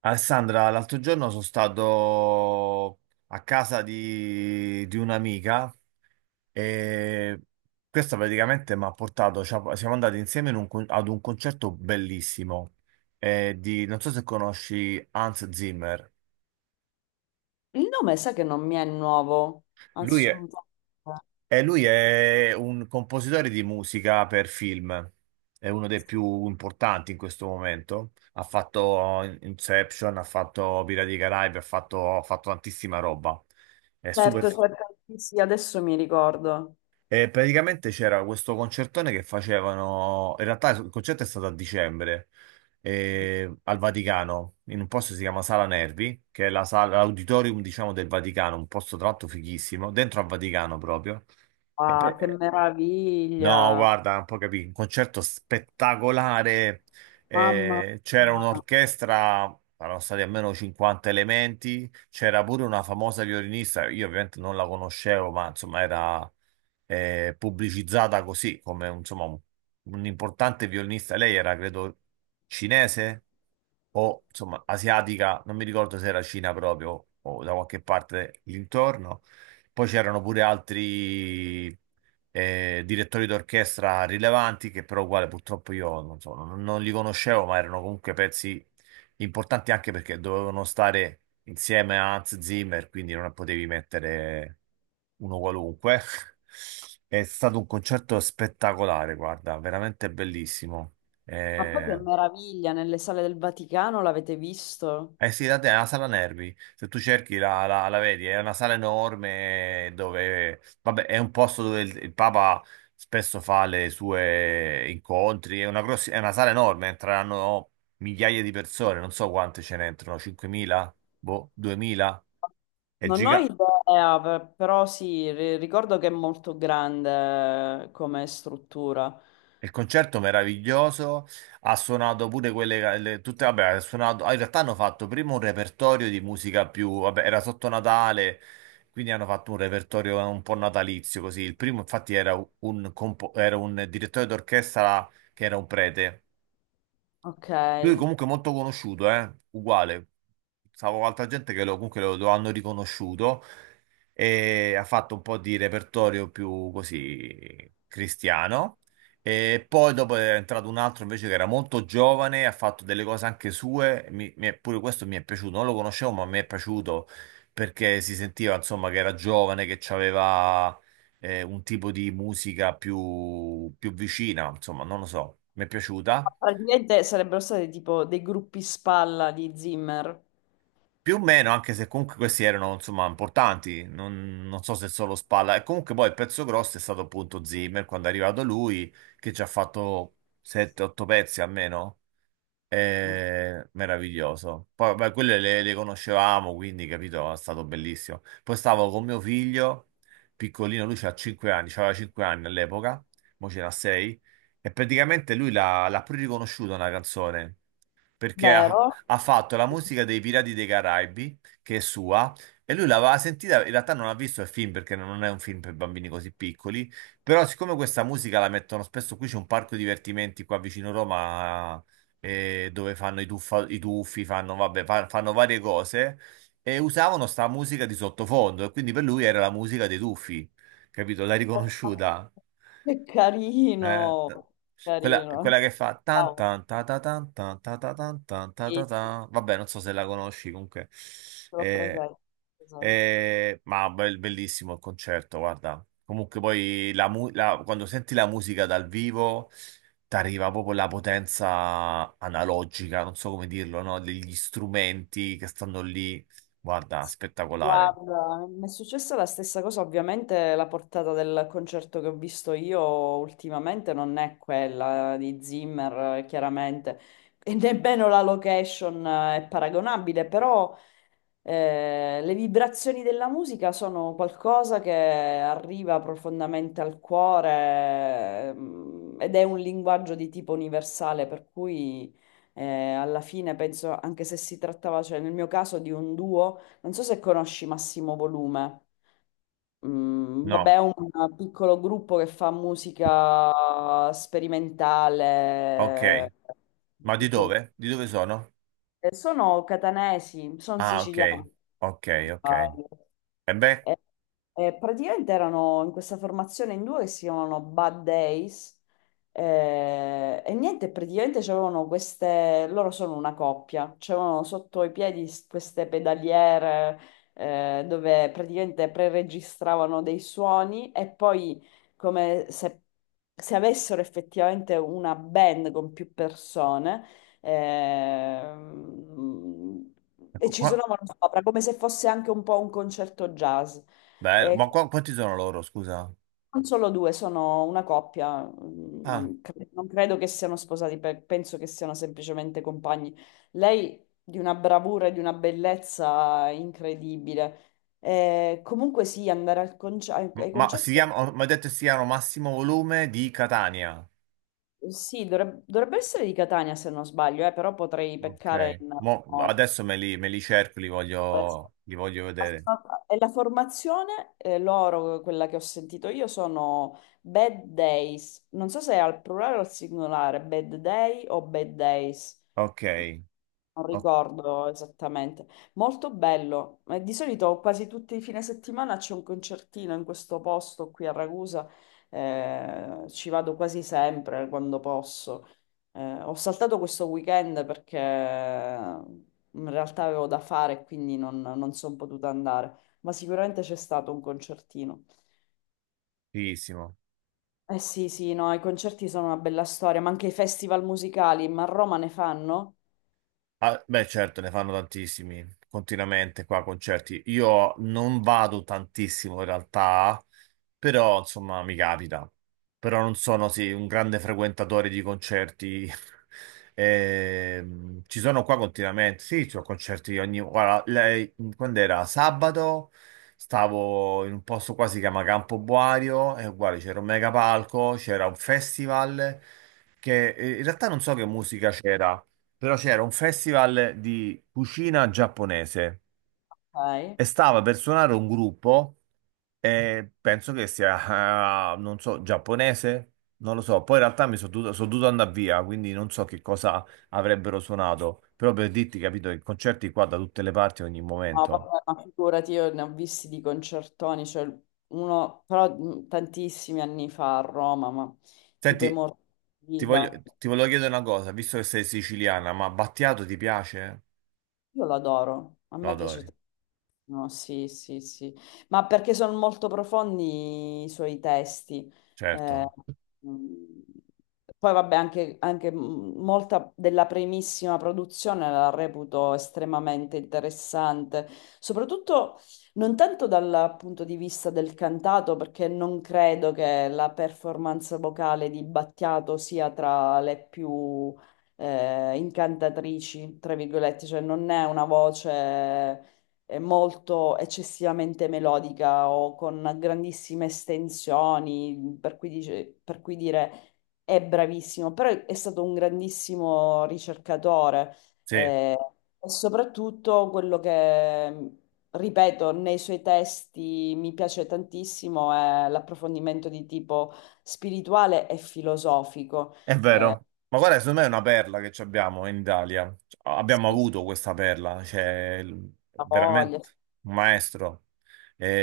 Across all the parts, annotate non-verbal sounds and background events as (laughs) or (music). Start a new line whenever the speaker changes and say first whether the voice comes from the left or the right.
right: Alessandra, l'altro giorno sono stato a casa di un'amica e questa praticamente mi ha portato, siamo andati insieme ad un concerto bellissimo, non so se conosci Hans Zimmer.
left: Il nome sa che non mi è nuovo,
right: lui è,
left: assolutamente.
right: e lui è un compositore di musica per film, è uno dei più importanti in questo momento. Ha fatto Inception, ha fatto Pirati dei Caraibi, ha fatto tantissima roba. È super.
left: Certo, certo, sì, sì, adesso mi ricordo.
right: E praticamente c'era questo concertone che facevano. In realtà il concerto è stato a dicembre, al Vaticano, in un posto che si chiama Sala Nervi, che è la sala, l'auditorium, diciamo, del Vaticano, un posto tra l'altro fighissimo, dentro al Vaticano proprio. E
left: Ah,
right: per-
left: che
right: eh, No,
left: meraviglia,
right: guarda, non puoi capire, un concerto spettacolare.
left: mamma
right: C'era
left: mia.
right: un'orchestra, erano stati almeno 50 elementi, c'era pure una famosa violinista, io ovviamente non la conoscevo, ma insomma era, pubblicizzata così come insomma un importante violinista. Lei era, credo, cinese o insomma asiatica, non mi ricordo se era Cina proprio o da qualche parte l'intorno. Poi c'erano pure altri, direttori d'orchestra rilevanti che però uguale purtroppo io non so, non li conoscevo, ma erano comunque pezzi importante anche perché dovevano stare insieme a Hans Zimmer, quindi non potevi mettere uno qualunque. (laughs) È stato un concerto spettacolare, guarda, veramente bellissimo.
left: Ma poi che
right: Eh,
left: meraviglia, nelle sale del Vaticano l'avete visto?
right: Eh sì, da te è una sala nervi, se tu cerchi la vedi, è una sala enorme dove, vabbè, è un posto dove il Papa spesso fa le sue incontri, è una, è una sala enorme, entreranno migliaia di persone, non so quante ce ne entrano, 5.000, boh, 2.000, è
left: Non ho
right: gigante.
left: idea, però sì, ricordo che è molto grande come struttura.
right: Il concerto meraviglioso, ha suonato pure quelle, tutte, vabbè, ha suonato, ah, in realtà hanno fatto prima un repertorio di musica più, vabbè, era sotto Natale, quindi hanno fatto un repertorio un po' natalizio così. Il primo infatti era un, era un direttore d'orchestra che era un prete,
left: Ok.
right: lui
left: Ma
right: comunque è molto conosciuto, eh? Uguale. Stavo con altra gente che lo, comunque lo hanno riconosciuto e ha fatto un po' di repertorio più così cristiano. E poi dopo è entrato un altro invece che era molto giovane, ha fatto delle cose anche sue. Pure questo mi è piaciuto, non lo conoscevo, ma mi è piaciuto perché si sentiva insomma che era giovane, che aveva un tipo di musica più, più vicina, insomma, non lo so, mi è piaciuta.
left: praticamente sarebbero stati tipo dei gruppi spalla di Zimmer,
right: Più o meno, anche se comunque questi erano insomma importanti, non so se solo spalla. E comunque poi il pezzo grosso è stato appunto Zimmer quando è arrivato lui, che ci ha fatto 7-8 pezzi almeno. Meraviglioso. Poi vabbè, quelle le conoscevamo, quindi capito, è stato bellissimo. Poi stavo con mio figlio, piccolino, lui c'ha 5 anni, c'aveva 5 anni all'epoca, mo ce n'ha 6, e praticamente lui l'ha pure riconosciuta una canzone perché
left: vero?
right: ha fatto la musica dei Pirati dei Caraibi, che è sua, e lui l'aveva sentita, in realtà non ha visto il film perché non è un film per bambini così piccoli, però siccome questa musica la mettono spesso, qui c'è un parco divertimenti qua vicino Roma, dove fanno i tuffi, fanno, vabbè, fanno varie cose e usavano sta musica di sottofondo e quindi per lui era la musica dei tuffi, capito? L'ha riconosciuta.
left: Che
right: Eh,
left: carino,
right: t- Quella,
left: carino.
right: quella che fa tan
left: Ciao,
right: tan ta ta tan tan ta ta tan tan ta ta
left: sì, sì,
right: tan. Vabbè, non so se la conosci comunque.
left: ce l'ho
right: Eh,
left: presente, presente.
right: ma bellissimo il concerto, guarda. Comunque poi quando senti la musica dal vivo ti arriva proprio la potenza analogica, non so come dirlo, no? Degli strumenti che stanno lì. Guarda, spettacolare.
left: Guarda, mi è successa la stessa cosa, ovviamente la portata del concerto che ho visto io ultimamente non è quella di Zimmer, chiaramente, e nemmeno la location è paragonabile, però le vibrazioni della musica sono qualcosa che arriva profondamente al cuore, ed è un linguaggio di tipo universale, per cui eh, alla fine penso, anche se si trattava, cioè nel mio caso, di un duo, non so se conosci Massimo Volume. Mm, vabbè,
right: No,
left: è un piccolo gruppo che fa musica
right: ok.
left: sperimentale,
right: Ma di
left: tutto un po'.
right: dove? Di dove sono?
left: Sono catanesi, sono
right: Ah, ok.
left: siciliani.
right: Ok,
left: Se non
right: ok.
left: sbaglio.
right: E beh,
left: E- e praticamente erano in questa formazione in due che si chiamano Bad Days e niente, praticamente c'erano queste, loro sono una coppia, c'erano sotto i piedi queste pedaliere dove praticamente preregistravano dei suoni e poi come se, se avessero effettivamente una band con più persone. Ehm, e
right: ecco
left: ci
right: qua.
left: suonavano sopra come se fosse anche un po' un concerto jazz.
right: Bello.
left: E
right: Ma qua, quanti sono loro, scusa?
left: non solo due, sono una coppia, mm,
right: Ah,
left: non, non credo che siano sposati, penso che siano semplicemente compagni. Lei di una bravura e di una bellezza incredibile. Comunque sì, andare al ai ai
right: ma si
left: concerti,
right: chiamano, mi ha detto si chiamano Massimo Volume di Catania.
left: sì, dovrebbe essere di Catania se non sbaglio, però potrei
right: Ok.
left: peccare in memoria.
right: Adesso me li cerco, li voglio vedere.
left: E la formazione, loro, quella che ho sentito io, sono bad days. Non so se è al plurale o al singolare, bad day o bad days.
right: Ok.
left: Non ricordo esattamente. Molto bello. Di solito quasi tutti i fine settimana c'è un concertino in questo posto qui a Ragusa. Ci vado quasi sempre quando posso. Ho saltato questo weekend perché in realtà avevo da fare e quindi non sono potuta andare. Ma sicuramente c'è stato un concertino.
right: Ottissimo.
left: Eh sì, sì, no, i concerti sono una bella storia, ma anche i festival musicali, ma a Roma ne fanno?
right: Ah, beh, certo, ne fanno tantissimi continuamente qua concerti. Io non vado tantissimo in realtà, però insomma mi capita. Però non sono sì, un grande frequentatore di concerti. (laughs) Ci sono qua continuamente. Sì, ci sono concerti ogni... Guarda, quando era sabato stavo in un posto qua si chiama Campo Boario e guarda, c'era un mega palco, c'era un festival che, in realtà non so che musica c'era, però c'era un festival di cucina giapponese
left: Ok.
right: e stava per suonare un gruppo, e penso che sia, ah, non so, giapponese, non lo so. Poi in realtà sono dovuto andare via, quindi non so che cosa avrebbero suonato, però per dirti, capito, i concerti qua da tutte le parti, ogni
left: No,
right: momento.
left: vabbè, ma figurati, io ne ho visti di concertoni, cioè uno, però tantissimi anni fa a Roma, ma tipo i
right: Senti,
left: Morti di
right: ti voglio,
left: Liba.
right: ti volevo chiedere una cosa, visto che sei siciliana, ma Battiato ti piace?
left: Io l'adoro, a
right: Lo
left: me piace
right: adori,
left: tantissimo, sì, sì, sì, ma perché sono molto profondi i suoi testi. Eh,
right: certo.
left: mh, poi vabbè, anche, anche molta della primissima produzione la reputo estremamente interessante, soprattutto non tanto dal punto di vista del cantato, perché non credo che la performance vocale di Battiato sia tra le più incantatrici, tra virgolette, cioè non è una voce molto eccessivamente melodica o con grandissime estensioni, per cui, per cui dire è bravissimo, però è stato un grandissimo ricercatore
right: Sì.
left: eh, e soprattutto quello che... Ripeto, nei suoi testi mi piace tantissimo è l'approfondimento di tipo spirituale e filosofico.
right: È vero, ma guarda, secondo me è una perla che ci abbiamo in Italia. Cioè,
left: Sì,
right: abbiamo
left: sì,
right: avuto questa perla,
left: la voglia,
right: veramente un maestro.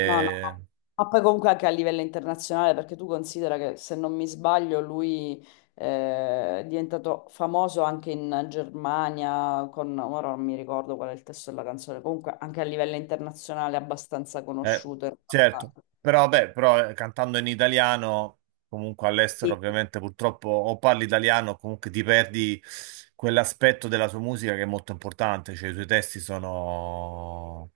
left: no, no, no. Ma poi comunque anche a livello internazionale, perché tu considera che se non mi sbaglio lui è diventato famoso anche in Germania, con, ora non mi ricordo qual è il testo della canzone, comunque anche a livello internazionale è abbastanza
right: eh,
left: conosciuto. In
right: certo,
left: realtà.
right: però vabbè, però cantando in italiano, comunque all'estero
left: Sì,
right: ovviamente purtroppo o parli italiano o comunque ti perdi quell'aspetto della sua musica che è molto importante, cioè i suoi testi sono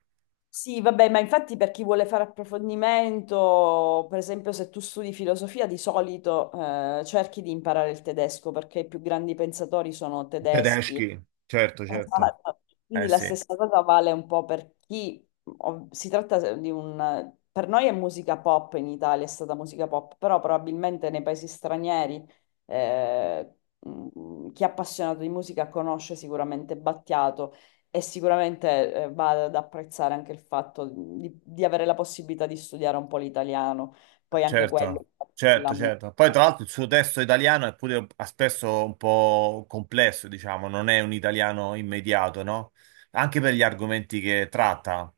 left: sì, vabbè, ma infatti per chi vuole fare approfondimento, per esempio se tu studi filosofia, di solito cerchi di imparare il tedesco perché i più grandi pensatori sono tedeschi.
right: tedeschi, certo, certo.
left: Esatto. Quindi
right: Eh
left: la
right: sì.
left: stessa cosa vale un po' per chi si tratta di un per noi è musica pop in Italia, è stata musica pop, però probabilmente nei paesi stranieri eh, chi è appassionato di musica conosce sicuramente Battiato e sicuramente va ad apprezzare anche il fatto di avere la possibilità di studiare un po' l'italiano, poi anche quello,
right: Certo,
left: la musica.
right: certo. Poi tra l'altro il suo testo italiano è pure spesso un po' complesso, diciamo, non è un italiano immediato, no? Anche per gli argomenti che tratta.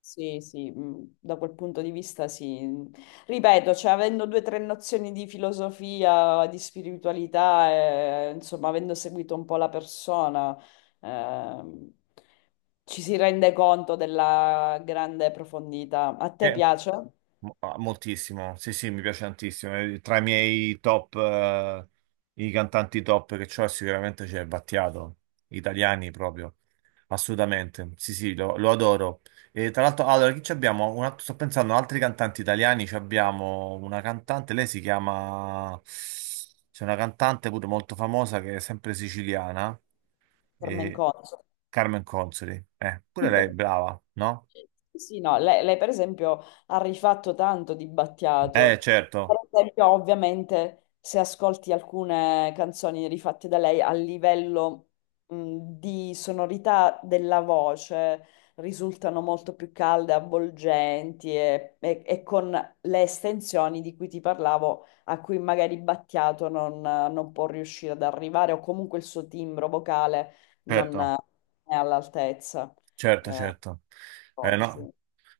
left: Sì, sì, da quel punto di vista sì. Ripeto, cioè, avendo 2 o 3 nozioni di filosofia, di spiritualità, insomma, avendo seguito un po' la persona, ehm, ci si rende conto della grande profondità. A te piace?
right: Moltissimo, sì, sì, mi piace tantissimo. Tra i miei top, i cantanti top che c'ho, sicuramente c'è Battiato, italiani proprio, assolutamente. Sì, sì, lo adoro. E tra l'altro, allora, chi ci abbiamo? Sto pensando, a altri cantanti italiani, ci abbiamo una cantante, lei si chiama... C'è una cantante pure molto famosa che è sempre siciliana,
left: Carmen
right: e
left: Conso?
right: Carmen Consoli. Pure lei è
left: (laughs)
right: brava, no?
left: Sì, sì, no, lei, per esempio ha rifatto tanto di Battiato. Per
right: Certo,
left: esempio, ovviamente, se ascolti alcune canzoni rifatte da lei a livello di sonorità della voce risultano molto più calde, avvolgenti e, e con le estensioni di cui ti parlavo, a cui magari Battiato non può riuscire ad arrivare o comunque il suo timbro vocale non
right: certo.
left: è all'altezza.
right: Certo,
left: Eh,
right: certo.
left: cose, sì.
right: No.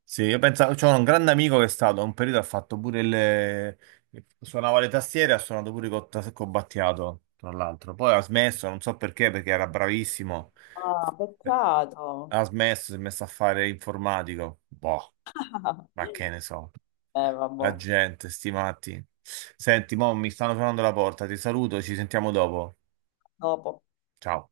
right: Sì, io pensavo, c'ho un grande amico che è stato, a un periodo ha fatto pure il... suonava le tastiere, ha suonato pure con Battiato, tra l'altro. Poi ha smesso, non so perché, perché era bravissimo.
left: Ah,
right: Eh,
left: peccato.
right: Ha smesso, si è messo a fare informatico. Boh, ma che
left: (laughs)
right: ne so.
left: Vabbè,
right: La gente, sti matti. Senti, mo mi stanno suonando la porta, ti saluto, ci sentiamo dopo.
left: dopo.
right: Ciao.